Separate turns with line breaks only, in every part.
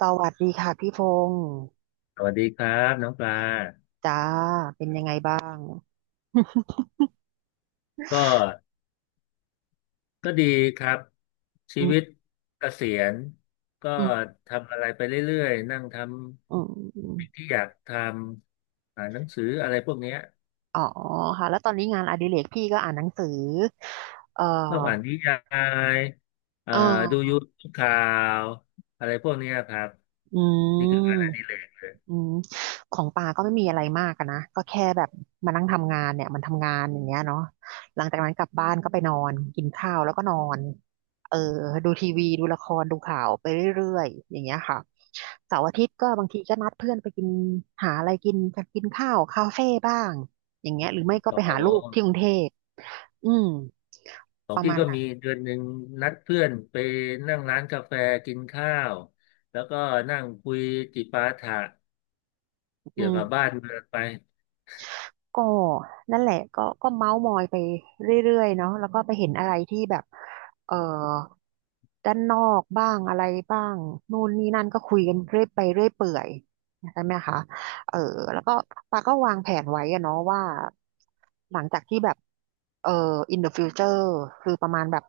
สวัสดีค่ะพี่พงษ์
สวัสดีครับน้องปลา
จ้าเป็นยังไงบ้าง
ก็ก็ดีครับชี
อื
วิต
ม
เกษียณก็
อืม
ทำอะไรไปเรื่อยๆนั่งท
อืมอืม
ำสิ่งที่อยากทำอ่านหนังสืออะไรพวกเนี้ย
อ๋อค่ะแล้วตอนนี้งานอดิเรกพี่ก็อ่านหนังสือเอ่อ
ชอบอ่านนิยายเอ่อ
เอ
ดูยู
อ
ทูบข่าวอะไรพวกเนี้ยครับ
อื
นี่
ม
คืองานอดิเรก
อืมของปาก็ไม่มีอะไรมากอะนะก็แค่แบบมานั่งทำงานเนี่ยมันทำงานอย่างเงี้ยเนาะหลังจากนั้นกลับบ้านก็ไปนอนกินข้าวแล้วก็นอนเออดูทีวีดูละครดูข่าวไปเรื่อยๆอย่างเงี้ยค่ะเสาร์อาทิตย์ก็บางทีก็นัดเพื่อนไปกินหาอะไรกินกันกินข้าวคาเฟ่บ้างอย่างเงี้ยหรือไม่ก็
ข
ไป
อ
หาลูก
ง
ที่กรุงเทพอืม
ขอ
ป
ง
ระ
พี่
มาณ
ก็
นั้น
มีเดือนหนึ่งนัดเพื่อนไปนั่งร้านกาแฟกินข้าวแล้วก็นั่งคุยจิปาถะ
อื
เกี่ยวกับบ้าน
ม
เมืองไป
ก็นั่นแหละก็ก็เมาส์มอยไปเรื่อยๆเนาะแล้วก็ไปเห็นอะไรที่แบบเอ่อด้านนอกบ้างอะไรบ้างนู่นนี่นั่นก็คุยกันเรื่อยไปเรื่อยเปื่อยใช่ไหมคะเออแล้วก็ปาก็วางแผนไว้อะเนาะว่าหลังจากที่แบบเอ่อ in the future คือประมาณแบบ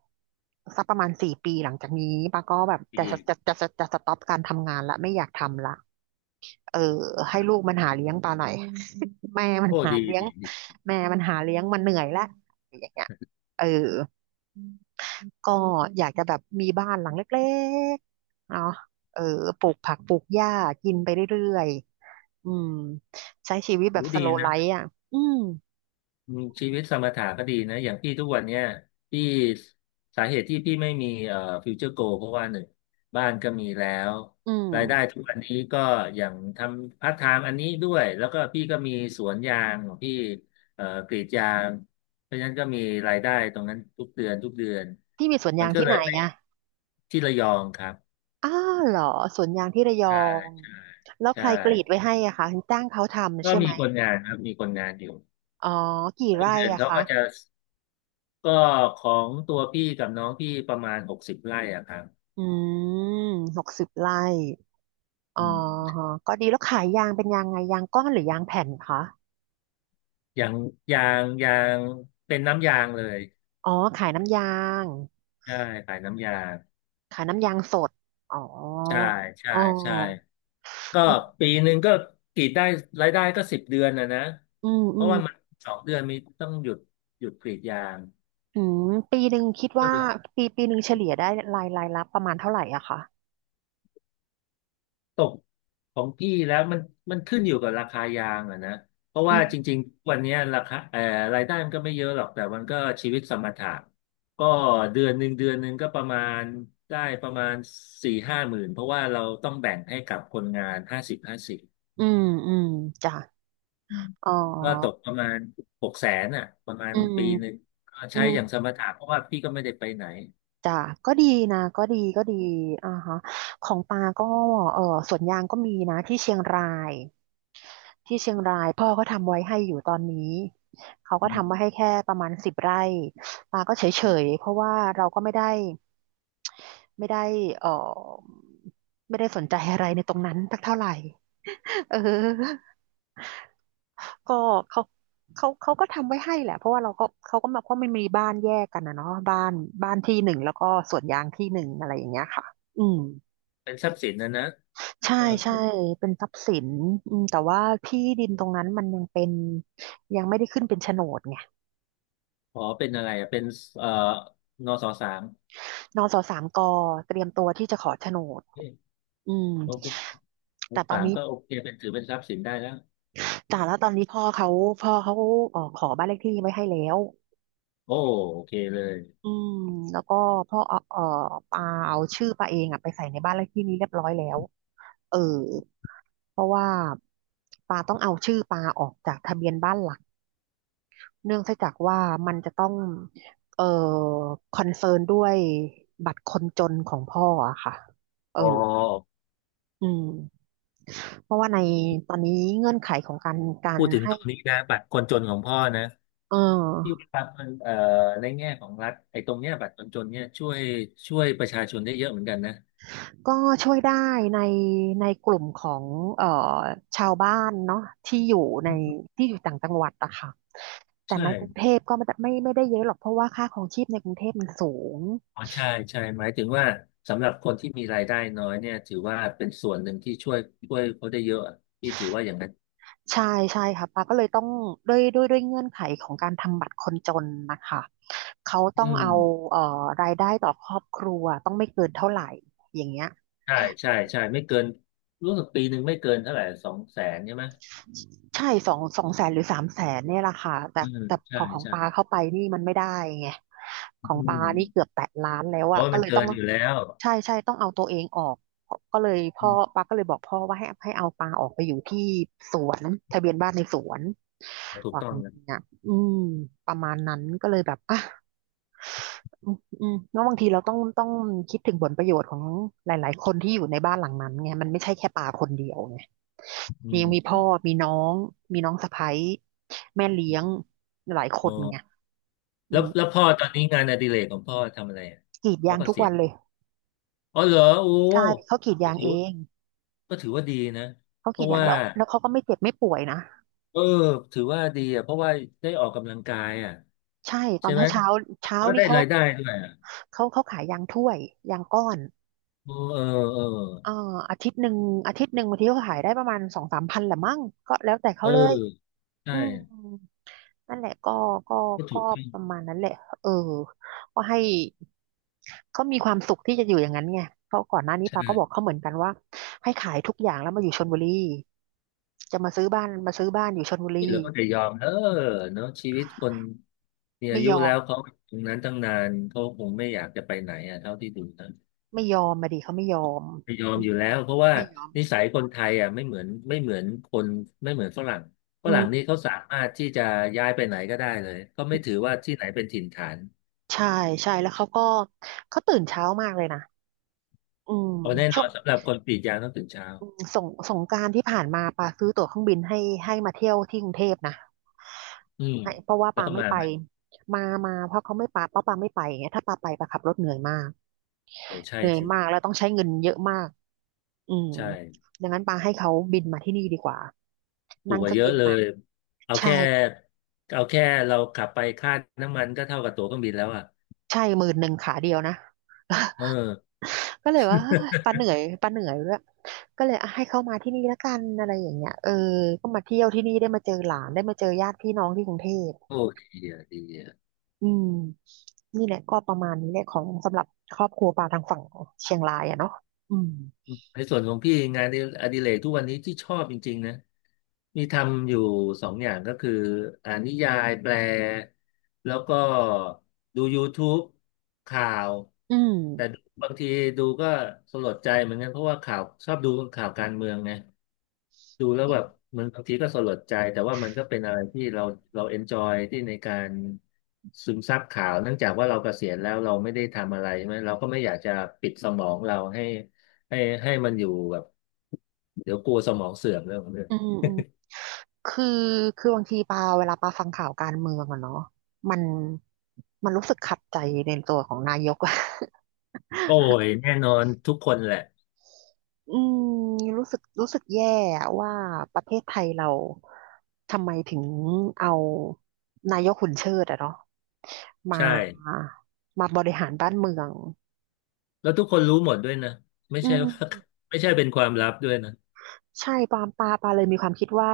สักประมาณ4 ปีหลังจากนี้ปาก็แบบ
ดี
จะสต็อปการทำงานละไม่อยากทำละ เออให้ลูกมันหาเลี้ยงปลาหน่อย อืม แม่มัน
โอ้
หา
ดี
เลี้ยง
ดีดี
แม่มันหาเลี้ยงมันเหนื่อยละอย่างเงี้ยเออก็อยากจะแบบมีบ้านหลังเล็กๆเนาะเออปลูกผักปลูกหญ้ากินไปเรื่อยๆอืมใช้ชีวิต
โห
แบบส
ดี
โลว์ไล
นะ
ฟ์อ่ะอืม
อืมชีวิตสมถะก็ดีนะอย่างพี่ทุกวันเนี้ยพี่สาเหตุที่พี่ไม่มีฟิวเจอร์โกเพราะว่าหนึ่งบ้านก็มีแล้ว
อื
รายได้
ม
ทุกวันนี้ก็อย่างทำพาร์ทไทม์อันนี้ด้วยแล้วก็พี่ก็มีสวนยางของพี่กรีดยางเพราะฉะนั้นก็มีรายได้ตรงนั้นทุกเดือน
ที่มีสวน
มั
ยา
น
ง
ก็
ที่
เล
ไหน
ยไม่
อ่ะ
ที่ระยองครับ
อ้าวเหรอสวนยางที่ระย
ใช่
อง
ใช่
แล้วใค
ใช่
รกรีดไว้ให้อะคะจ้างเขาทำ
ก็
ใช่ไห
มี
ม
คนงานครับมีคนงานอยู่
อ๋อกี่ไร่
เดือน
อะ
เขา
คะ
ก็จะก็ของตัวพี่กับน้องพี่ประมาณหกสิบไร่อะครับ
อืม60 ไร่อ๋
อื
อ
ม
ฮะก็ดีแล้วขายยางเป็นยางไงยางก้อนหรือยางแผ่นคะ
อย่างยางยางเป็นน้ำยางเลย
อ๋อขายน้ำยาง
ใช่ขายน้ำยาง
ขายน้ำยางสดอ๋อ
ใช่ใช่
อ๋อ
ใช่ก็ปีหนึ่งก็กรีดได้รายได้ก็สิบเดือนนะนะ
อืม
เพ
อื
ราะ
ม
ว่ามันสองเดือนมีต้องหยุดหยุดกรีดยาง
อืมปีหนึ่งคิด
ก็
ว่า
เหลือ
ปีหนึ่งเฉลี่ยได้รายรับประมาณเท่าไหร่อะคะ
ตกของพี่แล้วมันขึ้นอยู่กับราคายางอะนะเพราะ
อื
ว่าจ
ม
ริงๆวันเนี้ยราคารายได้มันก็ไม่เยอะหรอกแต่มันก็ชีวิตสมถะก็เดือนหนึ่งก็ประมาณได้ประมาณสี่ห้าหมื่นเพราะว่าเราต้องแบ่งให้กับคนงานห้าสิบห้าสิบ
อืมอืมจ้ะ
อืม
อ๋อ
ก็ตกประมาณหกแสนอ่ะประมาณ
อืม
ปีหนึ่งก็
อื
ใช้
ม
อย่างสมถะเพราะว่าพี่ก็ไม่ได้ไปไหน
จ้ะก็ดีนะก็ดีก็ดีอ่าฮะของปาก็เออสวนยางก็มีนะที่เชียงราย ที่เชียงรายพ่อก็ทำไว้ให้อยู่ตอนนี้เขาก็
อื
ทำไว้
ม
ให้แค่ประมาณสิบไร่ปาก็เฉยๆเพราะว่าเราก็ไม่ได้เออไม่ได้สนใจอะไรในตรงนั้นสักเท่าไหร่เออก็เขาเขาก็ทำไว้ให้แหละเพราะว่าเราก็เขาก็มาเพราะมันมีบ้านแยกกันนะเนาะบ้านที่หนึ่งแล้วก็สวนยางที่หนึ่งอะไรอย่างเงี้ยค่ะอืม
เป็นทรัพย์สินนะนะ
ใช่
ก็
ใช่เป็นทรัพย์สินอืมแต่ว่าที่ดินตรงนั้นมันยังเป็นยังไม่ได้ขึ้นเป็นโฉนดไง
ขอเป็นอะไรอะเป็นเอ่อนสสาม
นสสามกเตรียมตัวที่จะขอโฉนดอืม
โอเคม
แต่
ก
ตอน
สาม
นี้
ก็โอเคเป็นถือเป็นทรัพย์สินได้แล้ว
แต่แล้วตอนนี้พ่อเขาขอบ้านเลขที่ไว้ให้แล้ว
โอ้โอเคเลย
อืมแล้วก็พ่อปาเอาชื่อปาเองอะไปใส่ในบ้านเลขที่นี้เรียบร้อยแล้วเออเพราะว่าปาต้องเอาชื่อปาออกจากทะเบียนบ้านหลักเนื่องจากว่ามันจะต้องเอ่อคอนเซิร์นด้วยบัตรคนจนของพ่ออะค่ะเออ
อ๋อ
อืม เพราะว่าในตอนนี้เงื่อนไขของการ
พูดถึง
ให้
ตรงนี้นะบัตรคนจนของพ่อนะ
เอ
ที่
อ
ครับมันในแง่ของรัฐไอ้ตรงเนี้ยบัตรคนจนเนี่ยช่วยประชาชนได้เยอะเหมือนกันนะ
ก็ช่วยได้ในกลุ่มของเอ่อชาวบ้านเนาะที่อยู่ในที่อยู่ต่างจังหวัดอะค่ะแต่
ใช่
ในกรุงเทพก็ไม่ได้เยอะหรอกเพราะว่าค่าครองชีพในกรุงเทพมันสูง
อ๋อใช่ใช่หมายถึงว่าสำหรับคนที่มีรายได้น้อยเนี่ยถือว่าเป็นส่วนหนึ่งที่ช่วยเขาได้เยอะอะพี่ถือว่าอย่างนั้น
ใช่ใช่ค่ะปาก็เลยต้องด้วยเงื่อนไขของการทำบัตรคนจนนะคะเขา
อื
ต้อง
ม
เอาเอ่อรายได้ต่อครอบครัวต้องไม่เกินเท่าไหร่อย่างเงี้ย
ใช่ใช่ใช่ไม่เกินรู้สึกปีหนึ่งไม่เกินเท่าไหร่สองแสนใช่ไหม
ใช่200,000หรือ300,000เนี่ยแหละค่ะแต่
อืม
แต่พ
ใช่
อของ
ใช่
ปาเข้าไปนี่มันไม่ได้ไงของ
อื
ปานี่เกือบ
ม
แตะล้านแล้วอะ
โอ้ย
ก็
มัน
เลยต้
เกิ
อง
นอยู่แล้ว
ใช่ใช่ต้องเอาตัวเองออกเพราะก็เลยพ่
อื
อ
ม
ปาก็เลยบอกพ่อว่าให้เอาปาออกไปอยู่ที่สวนทะเบียนบ้านในสวน
ถูก
ว่า
ต้
อ
อ
ย่า
ง
ง
นะ
นี้ยอืมประมาณนั้นก็เลยแบบอ่ะ อืมาะแล้วบางทีเราต้องคิดถึงผลประโยชน์ของหลายๆคนที่อยู่ในบ้านหลังนั้นไงมันไม่ใช่แค่ปาคนเดียวไง
อื
ยั
ม
งมีพ่อมีน้องมีน้องสะใภ้แม่เลี้ยงหลายค
อ๋
นไง
อ
อื
แล้ว
ม
แล้วพ่อตอนนี้งานอดิเรกของพ่อทำอะไรอ่ะ
กรีด
า
ยาง
ก็
ทุก
เสีย
วัน
ณ
เลย
อ๋อเหรอโอ้
ใช่เขากรีด
ก็
ยาง
ถือ
เอ
ว่า
ง
ก็ถือว่าดีนะ
เขา
เพ
กรีด
ราะ
ยาง
ว่า
แล้วแล้วเขาก็ไม่เจ็บไม่ป่วยนะ
เออถือว่าดีอ่ะเพราะว่าได้ออกกำลังกายอ่ะ
ใช่ตอ
ใช่
น
ไหม
เช้าเช้าเช้า
แล้วก็
นี่
ได้รายได้ด้วยอ่ะ
เขาขายยางถ้วยยางก้อน
เออเออเออ
เอ่ออาทิตย์หนึ่งบางทีเขาขายได้ประมาณสองสามพันแหละมั้งก็แล้วแต่เขา
เออ
เลย
ใช่
อืม นั่นแหละก็ก็
ก็ถู
ก็
กต้อง
ประมาณนั้นแหละเออก็ให้เขามีความสุขที่จะอยู่อย่างนั้นไงเพราะก่อนหน้านี้
ใช่
ปาก็บอกเขาเหมือนกันว่าให้ขายทุกอย่างแล้วมาอยู่ชลบุรีจะมาซื้อบ้านอยู่ชลบุ
ที่
รี
เลือก็จะยอมเออเนาะชีวิตคนมีอา
ไม่
ยุ
ยอ
แล้
ม
วเขาตรงนั้นตั้งนานเขาคงไม่อยากจะไปไหนอ่ะเท่าที่ดูนะ
ไม่ยอมมาดิเขาไม่ยอม
ไม่ยอ
อื
มอ
ม
ยู่แล้วเพราะว่า
ไม่ยอม
นิสัยคนไทยอ่ะไม่เหมือนคนไม่เหมือนฝรั่งฝ
อื
รั่
ม
งนี่เขาสามารถที่จะย้ายไปไหนก็ได้เลยเขาไม่ถือว่าที่ไหนเป็นถิ่นฐาน
ใช่ใช่แล้วเขาก็เขาตื่นเช้ามากเลยนะอืม
เอาแน่น
ช่
อ
วง
นสำหรับคนกรีดยางต้องตื่นเช้า
อืมสงกรานต์ที่ผ่านมาปาซื้อตั๋วเครื่องบินให้ให้มาเที่ยวที่กรุงเทพนะ
อืม
ให้เพราะว่า
แล้ว
ปา
ก็
ไม่
มา
ไป
ไหม
มามาเพราะเขาไม่ปาเพราะปาไม่ไปไงถ้าปาไปปาขับรถเหนื่อยมาก
โอ้ใช่
เหนื่อย
ถือ
มากแล้วต้องใช้เงินเยอะมากอืม
ใช่
ดังนั้นปาให้เขาบินมาที่นี่ดีกว่า
ถู
นั่
ก
ง
ก
เค
ว่า
รื่อ
เย
ง
อะ
บิน
เล
มา
ยเอา
ใช่
แค่เอาแค่เราขับไปค่าน้ำมันก็เท่ากับตั๋วเครื่องบินแล้วอ่ะ
ใช่10,000ขาเดียวนะ
เออ
ก็เลยว่าเฮ้ยปาเหนื่อยด้วยก็เลยอ่ะให้เขามาที่นี่แล้วกันอะไรอย่างเงี้ยเออก็มาเที่ยวที่นี่ได้มาเจอหลานได้มาเจอญาติพี่น้องที่กรุงเทพ
โอ้ดีอ่ะดีอ่ะ
อืมนี่แหละก็ประมาณนี้แหละของสำหรับครอบครัวปลาทางฝั่งเชียงรายอะเนาะอืม
ในส่วนของพี่งานอดิเรกทุกวันนี้ที่ชอบจริงๆนะ มีทำอยู่สองอย่างก็คืออ่านนิยายแปลแล้วก็ดู YouTube ข่าว
อื
แต่
ม
บางทีดูก็สลดใจเหมือนกันเพราะว่าข่าวชอบดูข่าวการเมืองไงดูแล้วแบบเหมือนบางทีก็สลดใจแต่ว่ามันก็เป็นอะไรที่เราเอนจอยที่ในการซึมซับข่าวเนื่องจากว่าเราเกษียณแล้วเราไม่ได้ทำอะไรใช่ไหมเราก็ไม่อยากจะปิดสมองเราให้ให้ให้มันอยู่แบบเดี๋ยวกลัวสมองเสื่อมเรื่องของเรื่อง
อืมอืมคือคือบางทีปาเวลาปาฟังข่าวการเมืองอะเนาะมันมันรู้สึกขัดใจในตัวของนายกอะ
โอ้ยแน่นอนทุกคนแหละ
อืมรู้สึกรู้สึกแย่อะว่าประเทศไทยเราทำไมถึงเอานายกหุ่นเชิดอะเนาะมา
ใช่
บริหารบ้านเมือง
แล้วทุกคนรู้หมดด้วยนะไม่
อื
ใช่ ว่า
ม
ไม่ใช่เป็นความลับด้วยนะ
ใช่ปาเลยมีความคิดว่า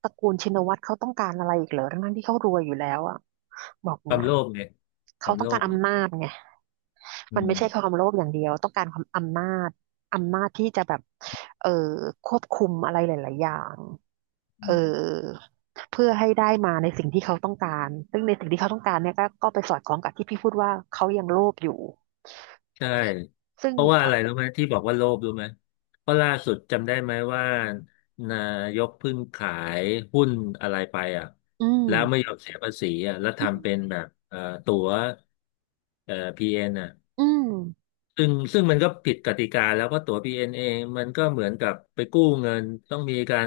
ตระกูลชินวัตรเขาต้องการอะไรอีกเหรอทั้งๆที่เขารวยอยู่แล้วอ่ะบอก
ควา
เนี่
ม
ย
โลภเนี่ยค
เขา
วาม
ต้อ
โล
งการ
ภไง
อำนาจไง
อื
มันไม่ใช่ควา
ม
มโลภอย่างเดียวต้องการความอำนาจอำนาจที่จะแบบเออควบคุมอะไรหลายๆอย่างเออเพื่อให้ได้มาในสิ่งที่เขาต้องการซึ่งในสิ่งที่เขาต้องการเนี่ยก็ไปสอดคล้องกับที่พี่พูดว่าเขายังโลภอยู่
ใช่
ซึ่ง
เพราะว่าอะไรรู้ไหมที่บอกว่าโลภรู้ไหมเพราะล่าสุดจำได้ไหมว่านายกเพิ่งขายหุ้นอะไรไปอ่ะ
อืม
แล้วไม่ยอมเสียภาษีอ่ะแล้ว
อืม
ทำเป็นแบบตั๋วพีเอ็นอ่ะ
อืม
ซึ่งมันก็ผิดกติกาแล้วเพราะตั๋ว BNA มันก็เหมือนกับไปกู้เงินต้องมีการ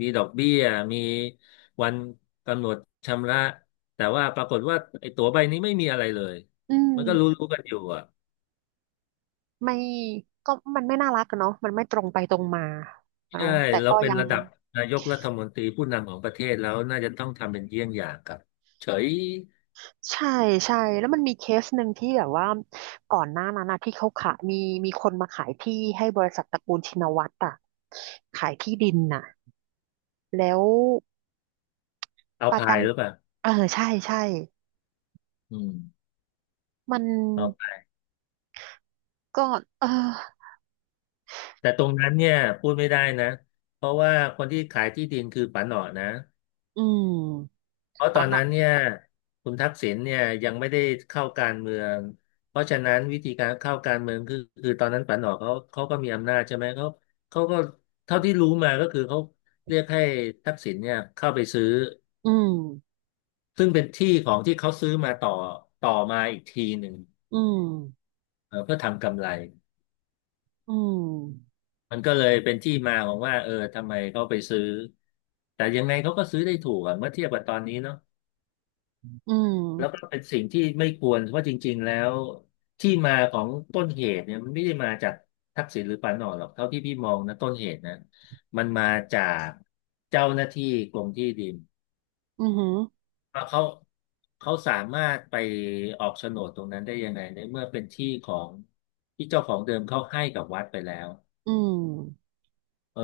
มีดอกเบี้ยมีวันกำหนดชำระแต่ว่าปรากฏว่าไอ้ตั๋วใบนี้ไม่มีอะไรเลย
อืม
มันก็รู้ๆกันอยู่อ่ะ
ไม่ก็มันไม่น่ารักกันเนาะมันไม่ตรงไปตรงมา
ใช่
เนาะแต่
เรา
ก็
เป็น
ยัง
ระดับนายกรัฐมนตรีผู้นำของประเทศแล้วน่าจะต้องทำเป็นเยี่ยงอย่างกับเฉย
ใช่ใช่แล้วมันมีเคสหนึ่งที่แบบว่าก่อนหน้านั้นนะที่เขาขายมีมีคนมาขายที่ให้บริษัทตระกูลชินวัตรอะขายที่ดินน่ะแล้ว
เอา
ประจ
พายหรือเปล่า
ำเออใช่ใช่
อืม
มัน
เอาพาย
ก็เออ
แต่ตรงนั้นเนี่ยพูดไม่ได้นะเพราะว่าคนที่ขายที่ดินคือป๋าหนอนะ
อืม
เพราะตอ
ปัน
น
หร
นั้น
อะ
เนี่ยคุณทักษิณเนี่ยยังไม่ได้เข้าการเมืองเพราะฉะนั้นวิธีการเข้าการเมืองคือคือตอนนั้นปานออกเขาก็มีอำนาจใช่ไหมเขาเขาก็เท่าที่รู้มาก็คือเขาเรียกให้ทักษิณเนี่ยเข้าไปซื้อ
อืม
ซึ่งเป็นที่ของที่เขาซื้อมาต่อต่อมาอีกทีหนึ่ง
อืม
เออเพื่อทำกำไร
อืม
มันก็เลยเป็นที่มาของว่าเออทำไมเขาไปซื้อแต่ยังไงเขาก็ซื้อได้ถูกอะเมื่อเทียบกับตอนนี้เนาะ
อื
แล้วก็
ม
เป็นสิ่งที่ไม่ควรเพราะจริงๆแล้วที่มาของต้นเหตุเนี่ยมันไม่ได้มาจากทักษิณหรือปานออนหรอกเท่าที่พี่มองนะต้นเหตุนะมันมาจากเจ้าหน้าที่กรมที่ดิน
อือหือ
ว่าเขาสามารถไปออกโฉนดตรงนั้นได้ยังไงในเมื่อเป็นที่ของที่เจ้าของเดิมเขาให้กับวัดไปแล้ว
อืม
เออ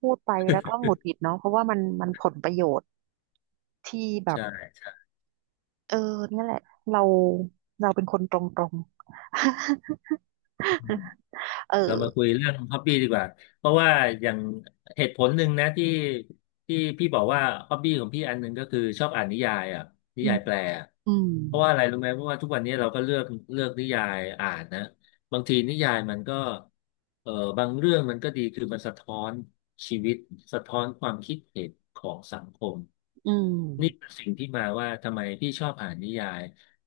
พูดไปแล้วก็หงุดหงิดเนาะเพราะว่ามันมันผลประโยชน์ที่แบบ
ใช่ใช่
เออเนี่ยแหละเราเราเป็นคนตรงๆ เออ
เรามาคุยเรื่องฮอบบี้ดีกว่าเพราะว่าอย่างเหตุผลหนึ่งนะที่ที่พี่บอกว่าฮอบบี้ของพี่อันหนึ่งก็คือชอบอ่านนิยายอ่ะนิ
อื
ยา
ม
ยแปลอะ
อืม
เพราะว่าอะไรรู้ไหมเพราะว่าทุกวันนี้เราก็เลือกเลือกนิยายอ่านนะบางทีนิยายมันก็เออบางเรื่องมันก็ดีคือมันสะท้อนชีวิตสะท้อนความคิดเห็นของสังคม
อืม
นี่เป็นสิ่งที่มาว่าทำไมพี่ชอบอ่านนิยาย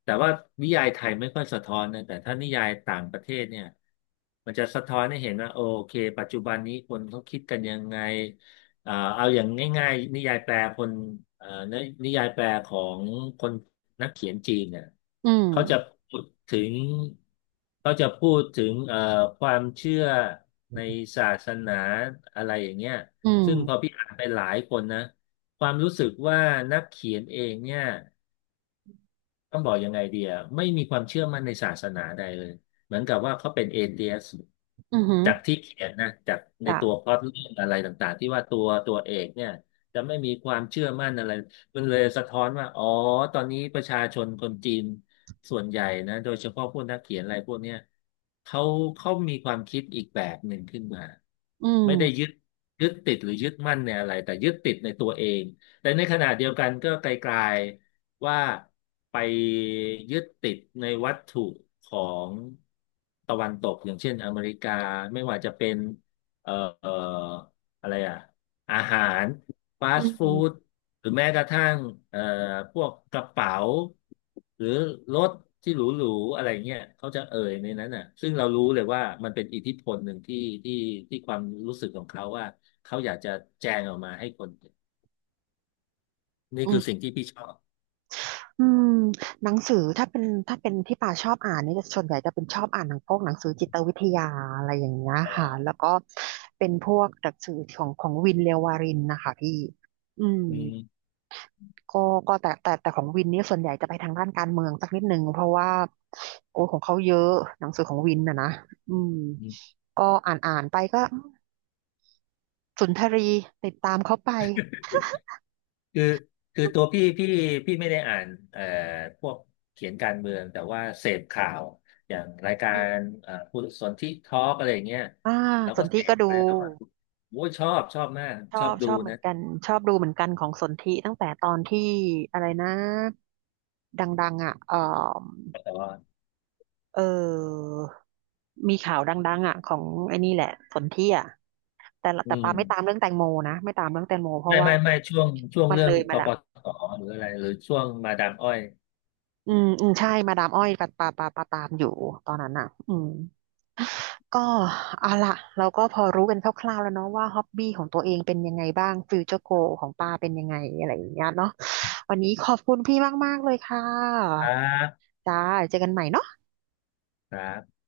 แต่ว่านิยายไทยไม่ค่อยสะท้อนนะแต่ถ้านิยายต่างประเทศเนี่ยมันจะสะท้อนให้เห็นว่าโอเคปัจจุบันนี้คนเขาคิดกันยังไงเอาอย่างง่ายๆนิยายแปลคนนินิยายแปลของคนนักเขียนจีนเนี่ย
อื
เขาจะ
ม
พูดถึงเขาจะพูดถึงความเชื่อในศาสนาอะไรอย่างเงี้ย
อื
ซึ่งพอ
ม
พี่อ่านไปหลายคนนะ ความรู้สึกว่านักเขียนเองเนี่ย ต้องบอกยังไงเดีย ไม่มีความเชื่อมั่นในศาสนาใดเลย เหมือนกับว่าเขาเป็นเอเทียส
อือหือ
จากที่เขียนนะ จากใน
จ้ะ
ตัวพล็อตเรื่องอะไรต่างๆที่ว่าตัวตัวเอกเนี่ยจะไม่มีความเชื่อมั่นอะไรมันเลยสะท้อนว่า อ๋อตอนนี้ประชาชนคนจีนส่วนใหญ่นะ โดยเฉพาะพวกนักเขียนอะไรพวกเนี้ยเขาเขามีความคิดอีกแบบหนึ่งขึ้นมา
อื
ไม่ได้ยึ
ม
ดยึดติดหรือยึดมั่นในอะไรแต่ยึดติดในตัวเองแต่ในขณะเดียวกันก็ไกลๆ ว่าไปยึดติดในวัตถุของตะวันตกอย่างเช่นอเมริกาไม่ว่าจะเป็นเอ่อเอ่ออะไรอะอาหารฟา
อื
ส
ม
ต์
อื
ฟู้ด
ม
หรือแม้กระทั่งเอ่อพวกกระเป๋าหรือรถที่หรูๆอะไรเงี้ยเขาจะเอ่ยในนั้นน่ะซึ่งเรารู้เลยว่ามันเป็นอิทธิพลหนึ่งที่ที่ที่ความรู้สึกของเขาว่าเขาอยากจะแจงออกมาให้คนเห็นนี่คือสิ่งที่พี่ชอบ
อืมหนังสือถ้าเป็นที่ป่าชอบอ่านเนี่ยจะส่วนใหญ่จะเป็นชอบอ่านหนังพวกหนังสือจิตวิทยาอะไรอย่างเงี้ย
อ๋อ
ค่ะแล้วก็เป็นพวกหนังสือของวินเลววารินนะคะพี่อืม
อืม
ก็ก็แต่ของวินนี่ส่วนใหญ่จะไปทางด้านการเมืองสักนิดหนึงเพราะว่าโอ้ของเขาเยอะหนังสือของวินนะนะอืมก็อ่านอ่านไปก็สุนทรีติดตามเขาไป
คือคือตัวพี่พี่พี่ไม่ได้อ่านเอ่อพวกเขียนการเมืองแต่ว่าเสพข่าวอย่างรายกา
อื
ร
ม
ผู้สนที่ทอล์กอะไรอย่างเงี้ย
อ่า
เรา
ส
ก็
น
เส
ธิก็
พไป
ดู
แล้วก็โอ้ยชอบชอบมาก
ช
ชอ
อ
บ
บช
ดู
อบเหมือ
นะ
นกันชอบดูเหมือนกันของสนธิตั้งแต่ตอนที่อะไรนะดังๆอ่ะเออ
แต่ว่า
เออมีข่าวดังๆอ่ะของไอ้นี่แหละสนธิอ่ะแต่ละ
อื
แต่ปาไม่ตาม
ม
เรื่องแตงโมนะไม่ตามเรื่องแตงโมเพราะ
ไม่
ว่า
ไม่ไม่ช่วงช่วง
มัน
เรื่อ
เล
ง
ย
ก
มาแล้
ป
ว
ตหรืออะไรหรือช่วงมาดามอ้อย
อืมอืมใช่ มาดามอ้อยปะปะปะปะตามอยู่ตอนนั้นอ่ะอืมก็เอาละ เราก็พอรู้กันคร่าวๆแล้วเนาะว่าฮ็อบบี้ของตัวเองเป็นยังไงบ้างฟิวเจอร์โกของป้าเป็นยังไงอะไรอย่างเงี้ยเนาะวันนี้ขอบคุณพี่มากๆเลยค่
ค
ะ
รับ
จ้าเจอกันใหม่เนาะ
ครับ